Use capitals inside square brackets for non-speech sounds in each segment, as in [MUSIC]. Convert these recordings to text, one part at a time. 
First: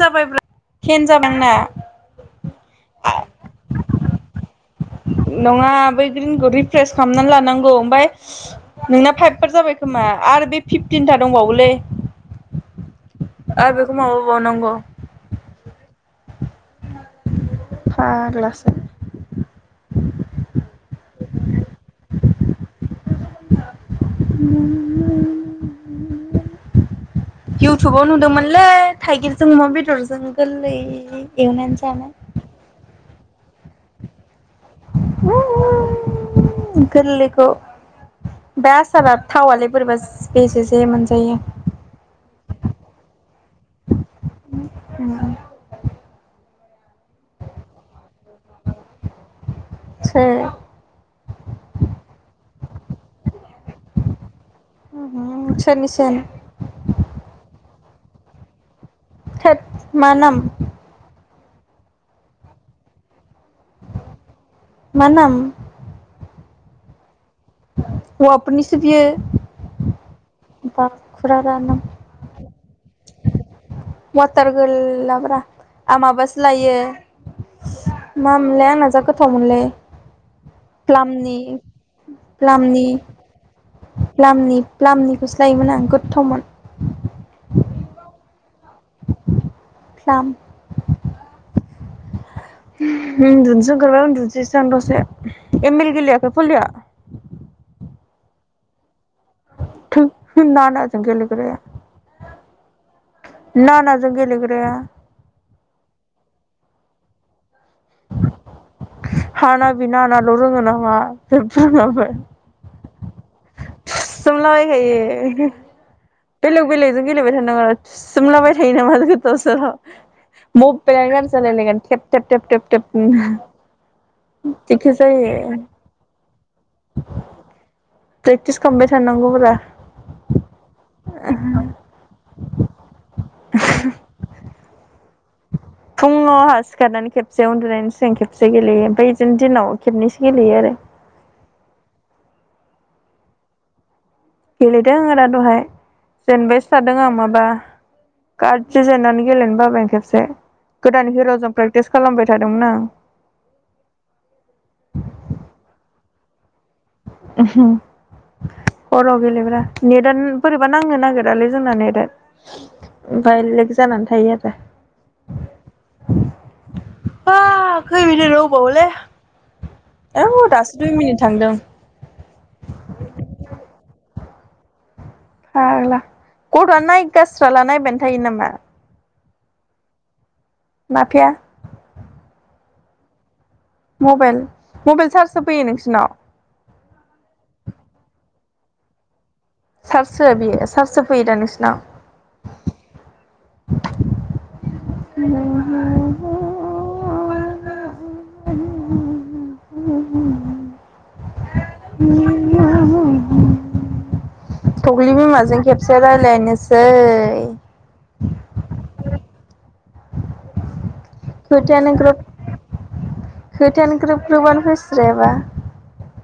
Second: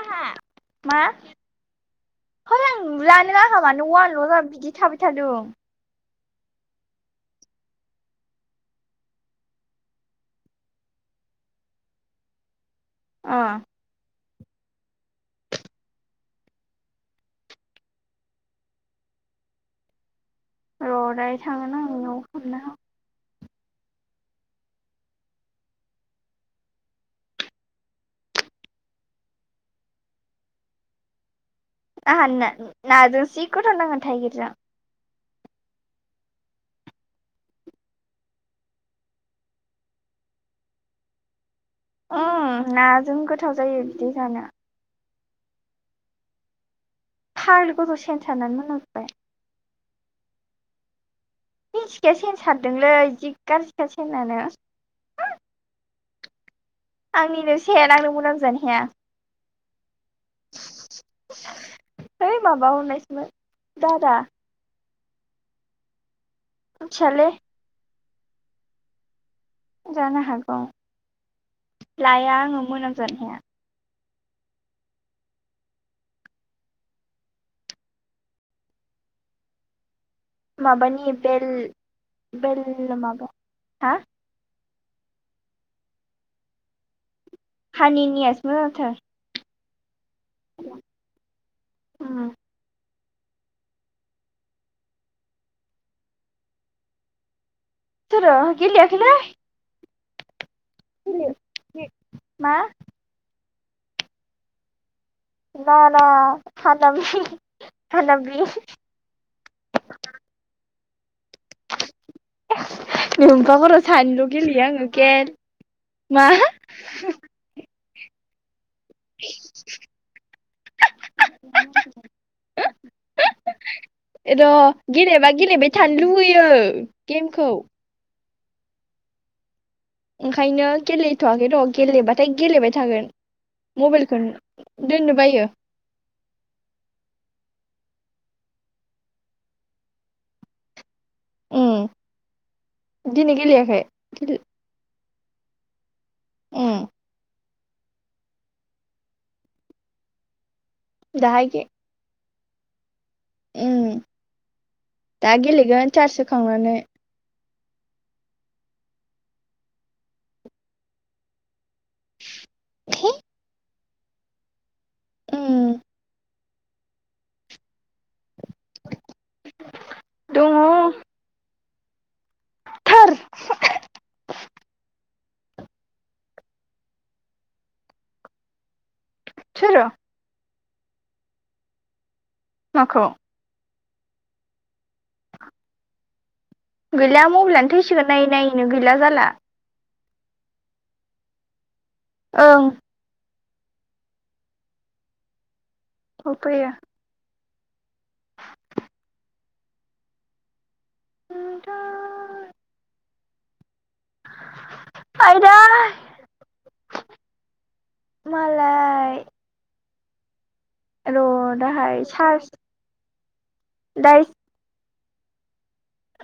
हा मा टेन जाबाय आंना हर आं जानोबा था मानो वान ल' जा बिदि थाबाय थादों नङा बै ग्रिनखौ रिफ्रेस खालामना लानांगौ ओमफाय नोंना फाइभ फोर जाबाय खोमा आरो बे फिफटिनथा दंबावोलै ओ आरो बेखौ माबा बावनांगौ फाग्लासो र' दायो थांगोन आं नोंनाव हरना [INAUDIBLE] इउटुबाव नुदोंमोनलै थाइगिरजों अमा बेदरजों गोरलै एवनानै जा फाननो नाजों जि गोथाव नाङो थाइगिरजों ओउउउउउ गोरलैखौ बे आसारा थावालै बोरैबा बेसेे जे मोनजायो ओम नाजों गोथाव जायो बिदि जानो ओम फाग्लि गथ' सेन सारनानै मोनामजोबबाय सोर मिथिखाया सेन सारदोंलै जि गाज्रिखा सेनानो ओमहु सोरनि सेन आंनिनो सेन आंनो मोनामजानो हाया थोथ मा नाम है माबा हरनायसोमोन दादा मा नाम मोन्थियालै होवाफोरनिसो बियो जानो हागौ बाखुरारानो लाया आङो मोनामजानो हाया वाटार गोल ला ब्रा आ माबासो लायो मा मोनलाय आंना जा गोथाव मोनलै माबानि प्लामनि बेल बेल माबा हा लामनि प्लामनिखौसो लायोमोन आं गोथावमोन हानि नियासो मोजांथार प्लाम ओम होम उन्दुनोसो ओंखारबाय उन्दुनोसैसो आं दसे एम एल गेलेयाखै फलिया सोरो गेलेयाखैलै थोद नानाजों गेलेग्राया मा नाना जों गेलेग्राया ना ना हानाबनि हानाबनि हानाबि नानाल' रोङो नामा जेबो रोंला ओमफाय नोम्फा खर' सानैल' गेलेयो आङो केेल थुसोमलाबायखायो मा बेलेग बेलेगजों गेलेबाय था नोङो थुसोमलाबाय थायो नामा गोदाव सोराव मबाइलानो गाज्रि जालायलायगोन थेब थेब थेब थेब नो र' गेलेबा गेलेबाय थानो लुबैयो गेमखौ प्रेकटिस खालामबाय थानांगौब्रा ओंखायनो गेलेथ'वाखै र' गेलेबाथाय गेलेबाय थागोन मबाइलखौन दोननो बायो फुङाव आहा सिखारनानै खेबसे उन्दुनायनि सिगां खेबसे गेलेयो ओमफाय बिदिनो दिनाव खेबनैसो गेलेयो आरो ओम दिनै गेलेयाखै गेलेदों आरो दहाय जेनबायसो उम थादों आं माबा गारजि जानानै गेलेनो बाबाय आं खेबसे गोदान दाहाय हिर'जों प्रेक्टिस खालामबाय थादोंमोन आं ओम दा गेलेगोन चार्ज होखांनानै उमहु हराव गेलेब्रा नेटानो बोरै माबा नांनो नागिरालै जोंना नेटा ओमफाय लेक जानानै थायो आरो उम आ खै मिनिट दंबावोलै औ दासो दुइ मिनिट थांदों थोर हाग्ला गथ'आ नायगास्राला नायबायानो थायो नामा सोरो माफिया माखौ मबाइल मबाइल चार्ज होफैयो नोंसिनाव गैला मबाइलानो थैसिगोन नायै नायैनो गैला जाला चार्ज हो बियो चार्ज होफैयो दा नोंसिनाव ओं आरोहा होफैयो थ' थख्लि आयदै बिमाजों खेबसे रायजलायनोसै मालाय र' खोथायानो दाहाय ग्रोब सार्ज खोथायानो ग्रोब ग्रोबानो होैस्रायबा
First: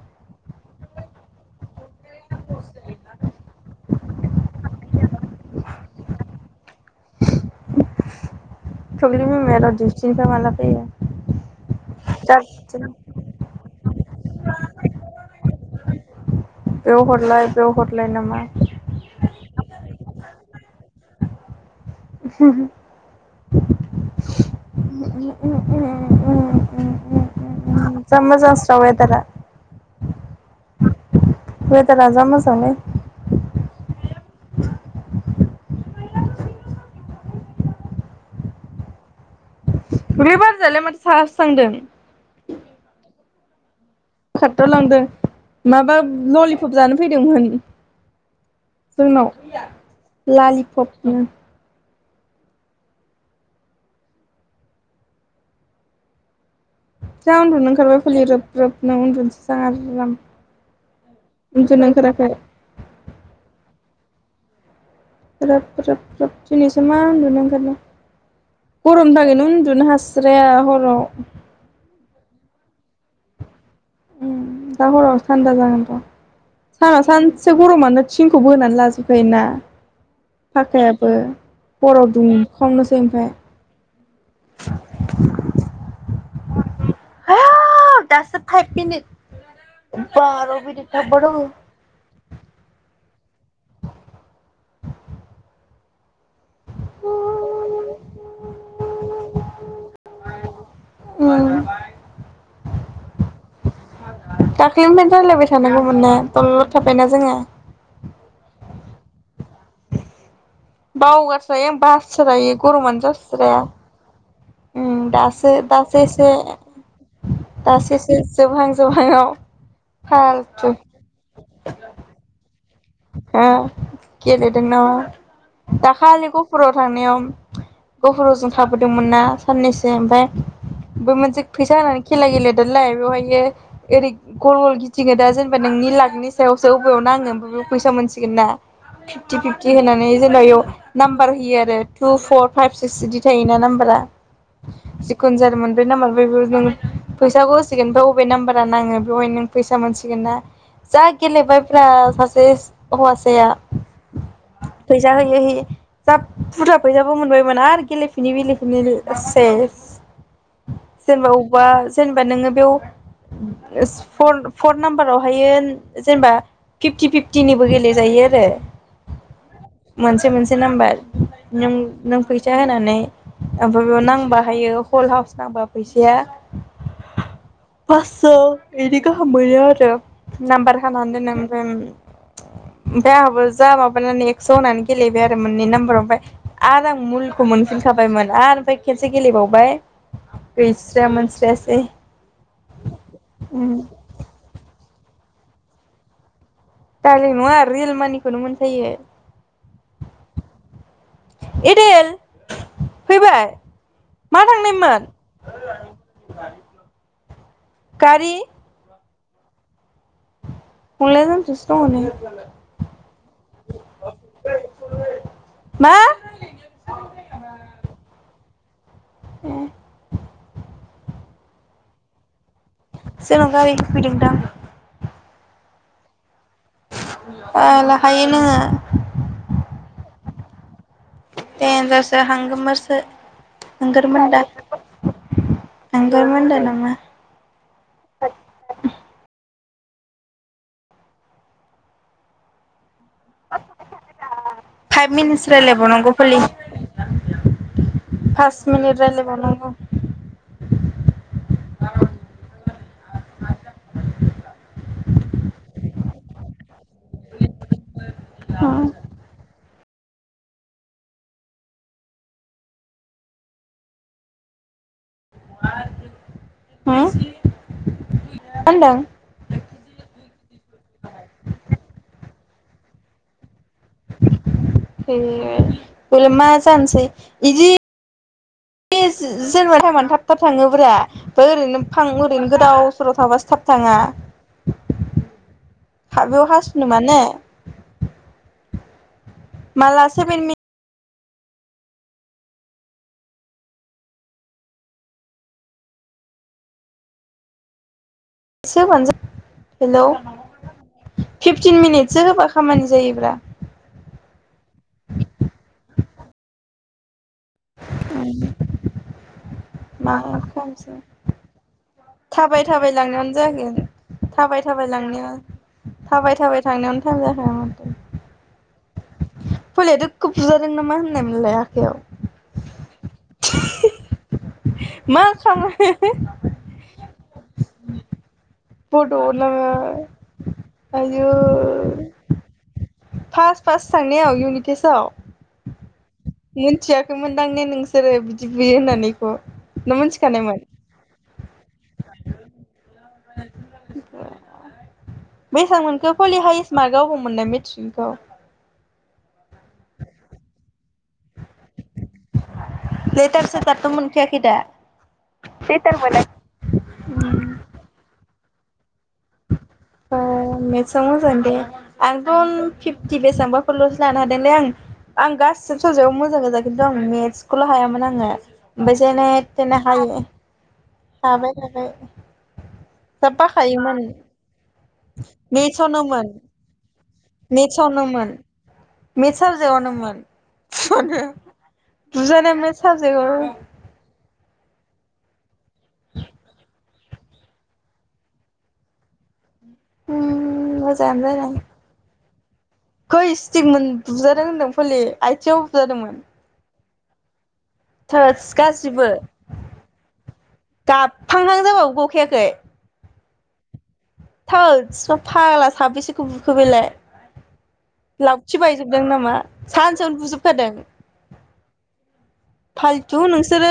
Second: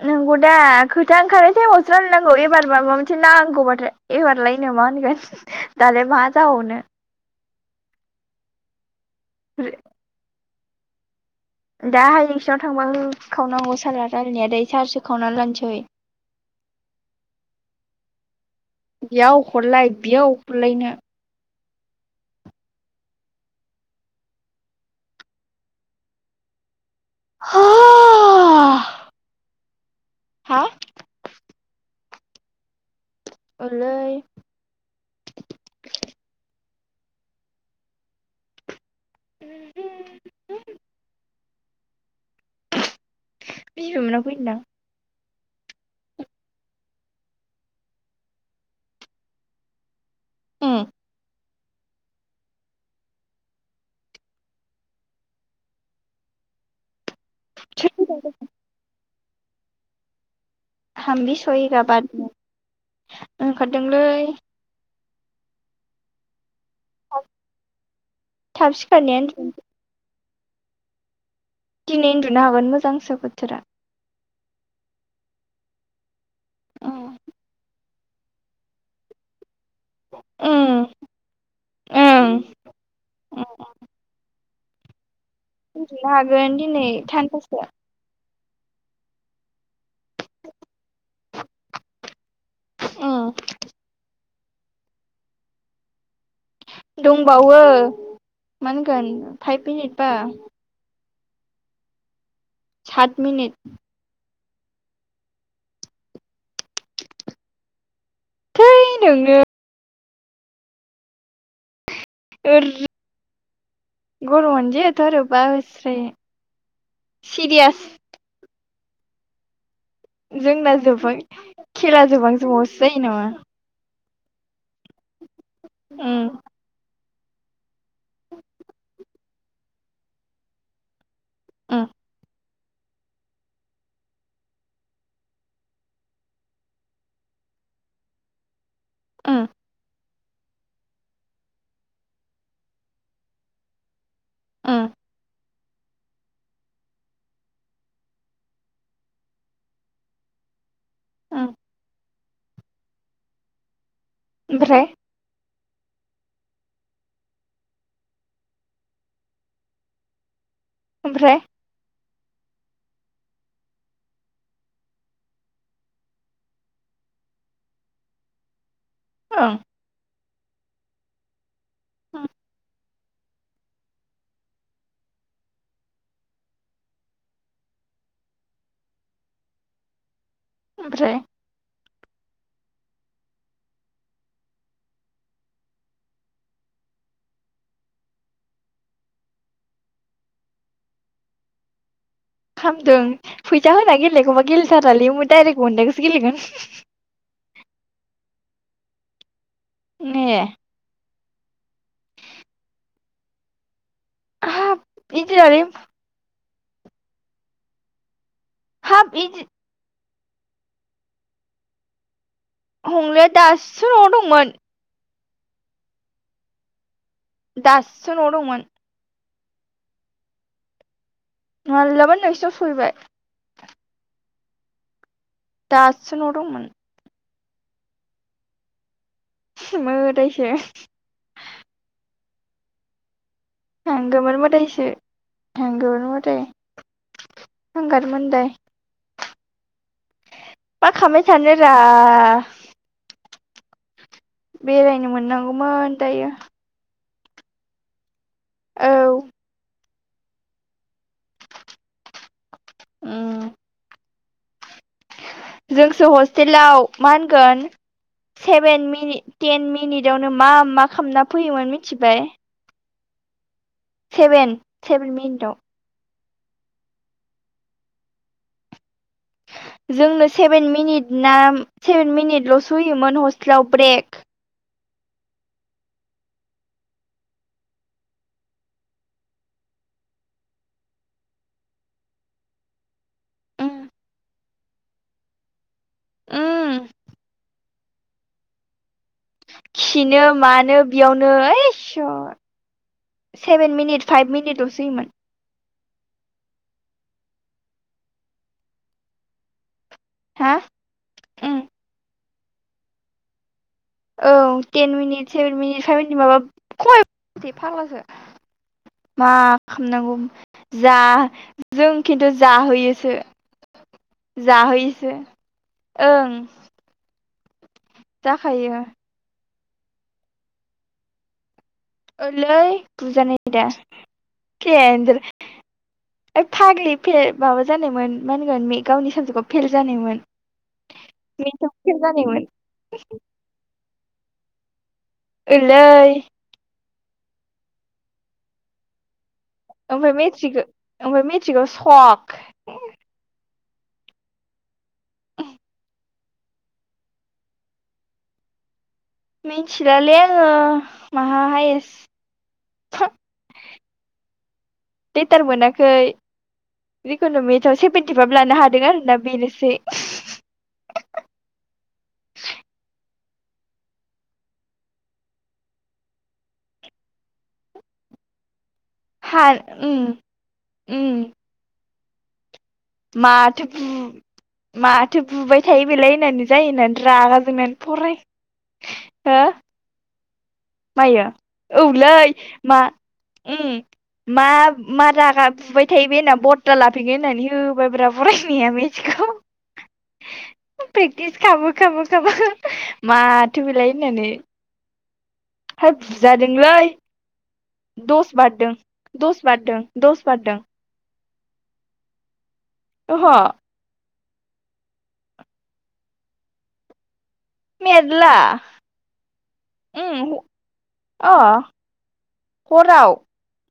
नंगौ दे खोथा ओंखारनाय टाइमावसो रानलनांगौ एबार माबा मोनसे नांगौबाथाय एबारलायनो मा होनगोन दालाय मा जाबावनो थखलि बिमाया र' दिउथिनिफ्राय माला फैयो दाहायसनाव जारसि थांबा हो खावनांगौ सारला रायलायनाया दै सारसो खावनानै लानोसै बेयाव हरलाय बेयाव हरलाय नामा बेयाव हरलाय बेयाव हरलायनो ह उ- उ- उ- जामबा जास्राबाय दाना हा बेुथ राजजामसाव ने अलै बिदि बोरैबार जालाय माथो साहास्रांदों [UNINTELLIGIBLE] खटद लांदों माबा ललिपप जानो फैदोंमोन जोंनाव उम ललिपनो जा उन्दुनो ओंखारबाय फुलि रोब रोब नों उन्दुनोसै जां आरो आराम हामबि सएगा उन्दुनो बादमें ओंखाराखै उन्दुनो ओंखारदोंलै ग्राब ग्राब ग्राब दिनैसो मा उन्दुनो ओंखारनो थाब गरम सिखारनायानो थाखायनो दिन उन्दुनो हास स्राया हराव दिनै उन्दुनो हागोन मोजांसो बोथोरा उम दा हराव थान्दा जागोनथ' साना उम सानसे गरमानो सिंखौ बोनानै लाजोबखायोना ओं फाखायाबो हराव दुंखावनोसै ओमफाय उनदुनो हागोन दिनै थानदासो खायपिनि बाराव बि दिथा ब' उम दंबावो मा होनगोन फाइभ मिनिट बा उम सात मिनिट दाख्ललिनिफ्रायनो राय्लायबाय थानांगौमोन ना थलद थाबायना जोङो थै नोंनो बावगास्रायो बास्रायो ओर गरमानो जास्राया गरमानो उम जायाथ' आरो बा दासो दासो होस्रायो एसे सिरियास दासोसो जोबहां जोबहांवाव जोंना जोबबाय खेला जोबां जोबां अ गेलेदों नामा उम दाखालिबो गपुराव थांनायाव गफुराव जों थाबोदोंमोन ना साननैसो ओमफ्राय बे मोन जों फैसा उम होनानै खेला गेलेदोलाय बेवहायो ओरै गल गल गिथिङो दा जेनेबा नोंनि लाखनि सायावसो बबेयावनो नांङो ओमफ्राय फैसा मोनसिगोन ना फिफ्टि उम फिफ्टि होनानै जेनबायाव नाम्बार होयो आरो टु फर फाइभ सिक्स बिदि थायोना नाम्बारा उम जिखुनु जादोंमोन बबे नाम्बारफ्राय नों फैसाखौ होसिगोन ओमफ्राय बबे नाम्बारा नाङो बेवहाय नों फैसा मोनसिगोन ना जा उम गेलेबाय ब्रा सासे हौवासाया ओमफ्राय फैसा होयै होयै जाब बुरजा फैसाबो मोनबायमोन आरो गेलेफिनै बिलेफिनै सेस जेनेबा ओमफ्राय अबेबा जेनेबा नोङो बेयाव फर फर नाम्बारावहायो जेनेबा फिफ्टि फिफ टिनिबो गेलेजायो आरो ओं मोनसे मोनसे नाम्बार नों नों फैसा होनानै ओमफ्राय बेयाव नांबा हायो हल हाउस नांबा फैसाया फासस' बिदि गाहाम मोनो आरो नाम्बार हाना ओमफ्राय दोननो ओमफाय ओमफ्राय आंहाबो जा माबानानै एक्स' होननानै गेलेबाय आरो मोननै नाम्बाराव ओमफ्राय आरो आं मुलखौ मोनफिनखाबायमोन आरो ओमफ्राय खेसे गेलेबावबाय गैस्राया मोनस्रायासै हामदों फैसा होना गेलेनायखौबा गेलेथारालै डाइरेक मोननायखौसो गेलेगोन दालि नङा रियेल मानिखौनो मोनखायो ने एडेल फैबाय माहा थांनायमोन इदि आर इ गारि हाब इदि हंलाया जोंनिथिंसो दंङ नै हंलाया दासो न'आव दंमोन मा दाससो न'आव दंमोन [INAUDIBLE] मालाबानो नोंसिनाव सहैबाय जोंनाव गारि फैदोंं दां दासो न'आव दंमोन बाला हायो नोंङो मोदायसो देनजारसो हांगोमोरसो थांगौमोन आंगोरमोनदा मोदायसो थांगौमोन मोदाय आंगोरमोनदा नंआ हांगार मोनदाय मा खालामबाय थानोरा बेरायनो फाइभ मिनिटस मोननांगौमोन रायलायबावनांगौ दायो फालि फास औ मिनिट रायलायबावनांगौ उम जोंसो हस्टेलाव मा होनगोन सेभेन उम उम मिनि टेन मिनिटआवनो मा मा खालामना फैयोमोन मिथिबाय सेभेन सेभेन मिनिदआव हो माहोनदों जोंनो सेभेन मिनिट ना सेभेन मिनिटल'सो होयोमोन हस्टेलाव ब्रेक एट बेयावलाय मा जानसै इदि बे जेनबा टाइमानो थाब थाब थाङोब्रा ओरैनो फां ओरैनो गोदाव सोराव थाबासो थाब उम थाङा। हाबेयाव उम हासुनो मानो माला खिनो सेभेन मिनिट मानो बेयावनो ए सर सेभेन मिनिट फाइभ मिनिटल'सो होयोमोन। एसे होबानो जायो हेलौ हा उम फिफटिन मिनिटसो होबा खामानि जायोब्रा। औ टेन मिनिट सेभेन मिनिट फाइभे मिनिट माबा [UNINTELLIGIBLE] फाग्लासो। मा मा खामनांगौ खालामसै जा जों खिन्थु थाबाय थाबाय जाहोयोसो। लांनायावनो जागोन थाबाय थाबाय जाहोयोसो लांनायाव ओं। थाबाय थाबाय थांनायावनो टाइम जाखागोन माथो। जाखायो। फलाया दोखखो बुजादों नामा होननायमोनलाय आखायाव? ओंलै बुजानाय दा केन्देल मा खालामनाय फाग्लि फे माबा जानायमोन मा होनगोन मि गावनि बड'आवनो साबजेकआव फेल जानायमोन मेन्थस आव फेल जानायमोन। फास्ट फास्ट साननायाव इउनिटेसआव? ओलै मोनथियाखैमोनदां ने नोंसोरो बिदि बुयो होननानै इखौ? ओमफ्राय मेट्रिक ओमफ्राय मेट्रिकआव सक। बेसां मोनखो फलि हाइस्ट मार्क अबाव मोननाय मेट्रिकखौ? मिथिलालै आङो माहा हायेस्ट। लेटार सेथारथ' मोनखयाखै दा लेटार मोना जिकुनु मेथ्सआव सेभेेनटिफाइभ लानो हादों आरोना बेनोसै। ओ मेथ्सआव मोजां दे आंथ' फिफटि बेसेबांबाफोरलसो लानो हादोंलै आं। आं गासैबो सबजेक्टआव मोजां गोजा खिन्थु आं मेथ्सखौल' हायामोन आङो। ओमफाय हा जेनेथेने हायो उम उम हाबाय नालाय। माथो बु माथो बुबाय थायो बेलाय मेथ्सआवनोमोन होननानै रायनानै रागा जोंनानै फराय हो दनमोन। मायो औलै मा मेथ्स साबजेक्टआव उम मा मा रागा बुबाय थायो बे होनना बदला लाफैगोन होननानै होबायब्रा फायनाया मेथ्सखौ। उम मोजाङानो फ्रेक्टिस जादों खामो खामो खामो खै स्टिक मोन बुजादों होन्दों फलि आइथिंआव हाय बुजादोंलै दस थोस बारदों गासिबो दस बारदों दस बारदों। गाबहांहां जाबावो गखायाखै। ओहो। थोथस फाग्ला साबबेसेखौ बुखो बेलाय? मेरला लावथि बायजोबदों नामा सानसेयावनो उम बुजोबखादों? अ हराव फालथु नोंसोरो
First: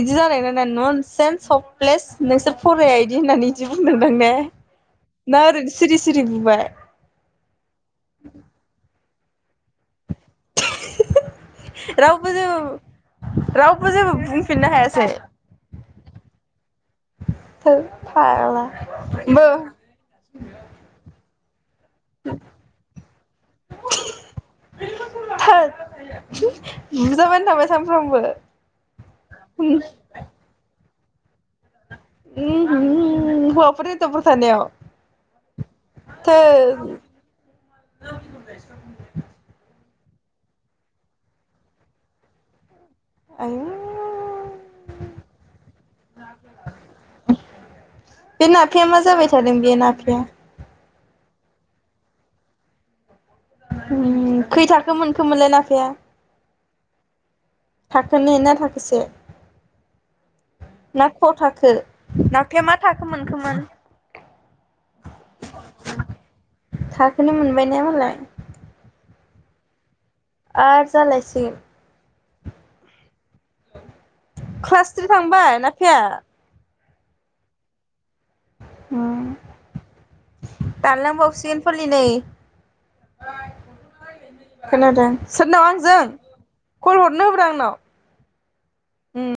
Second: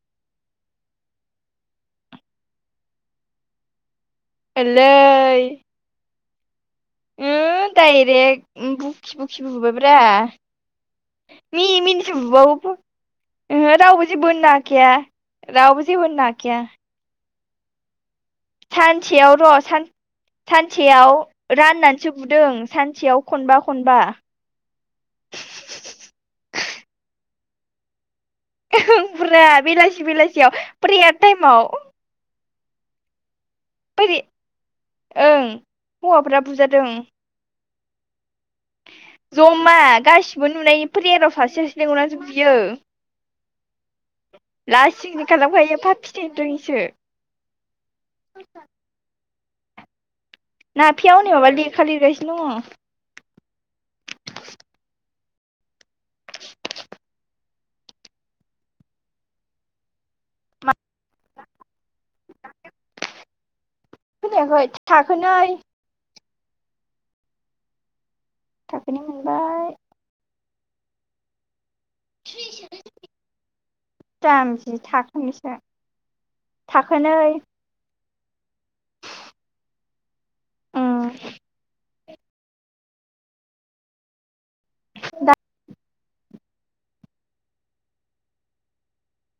इदि जानाय ना ना नन सेन्स हफप्लेस नोंसोर फराया इदि होननानै बिदि बुंदोंदां ने? एलै ना ओरैनो सिरि सिरि बुबाय उम डायरेक्ट बुखि बुखि बुबायब्रा मिनि मिनिसो रावबो बुबावो जेबो फ ओहो रावबो जेबो होननो हाखाया रावबो जेबो होननो हाखाया। थो फाग्ला सानसेयाव बो र' सान सानसेयाव राननानै सो बुदों सानसेयाव खनबा खनबा थोर बुजाबायानो थाबाय सानफ्रामबो ओं ब्रा उम बेलासि बेलासियाव प्रेयार टाइमाव। उम हु हौवाफोर बोरै हिन्जावफोर थानायाव ओं थो हौवाफ्रा बुजादों [UNINTELLIGIBLE] जमा गासिबो नुनायनि प्रेयाराव सासे सासे लेंंहरनानैसो बुयो। आयौ लासिंसिं खालामखायो फाफि थैनोरोङिसो। बे ना बे मा जाबाय सोलों बेयो नाफेया नाफिवा हनै माबा लेखा लिरगासिनो दङ। ओम खै थाखो मोनखोम मोनलाय नाफेया? थाखोनै ना थाखोसे? ना ख' थाखो? नाफेया मा थाखो मोनखोमोन? [UNINTELLIGIBLE] थाखोनै। थाखोनै मोनबाय ने मालाय? थाखोनै मोन आर जालायसिगोन [UNINTELLIGIBLE] जामबि क्लास थ्रि थांबाय थाखोनैसो। नाफाया थाखोनै। उम उम दारलांबावसि फोरनि नै। खोनादों, सोरनाव आंजों? कल हरनो होब्रा आंनाव। उम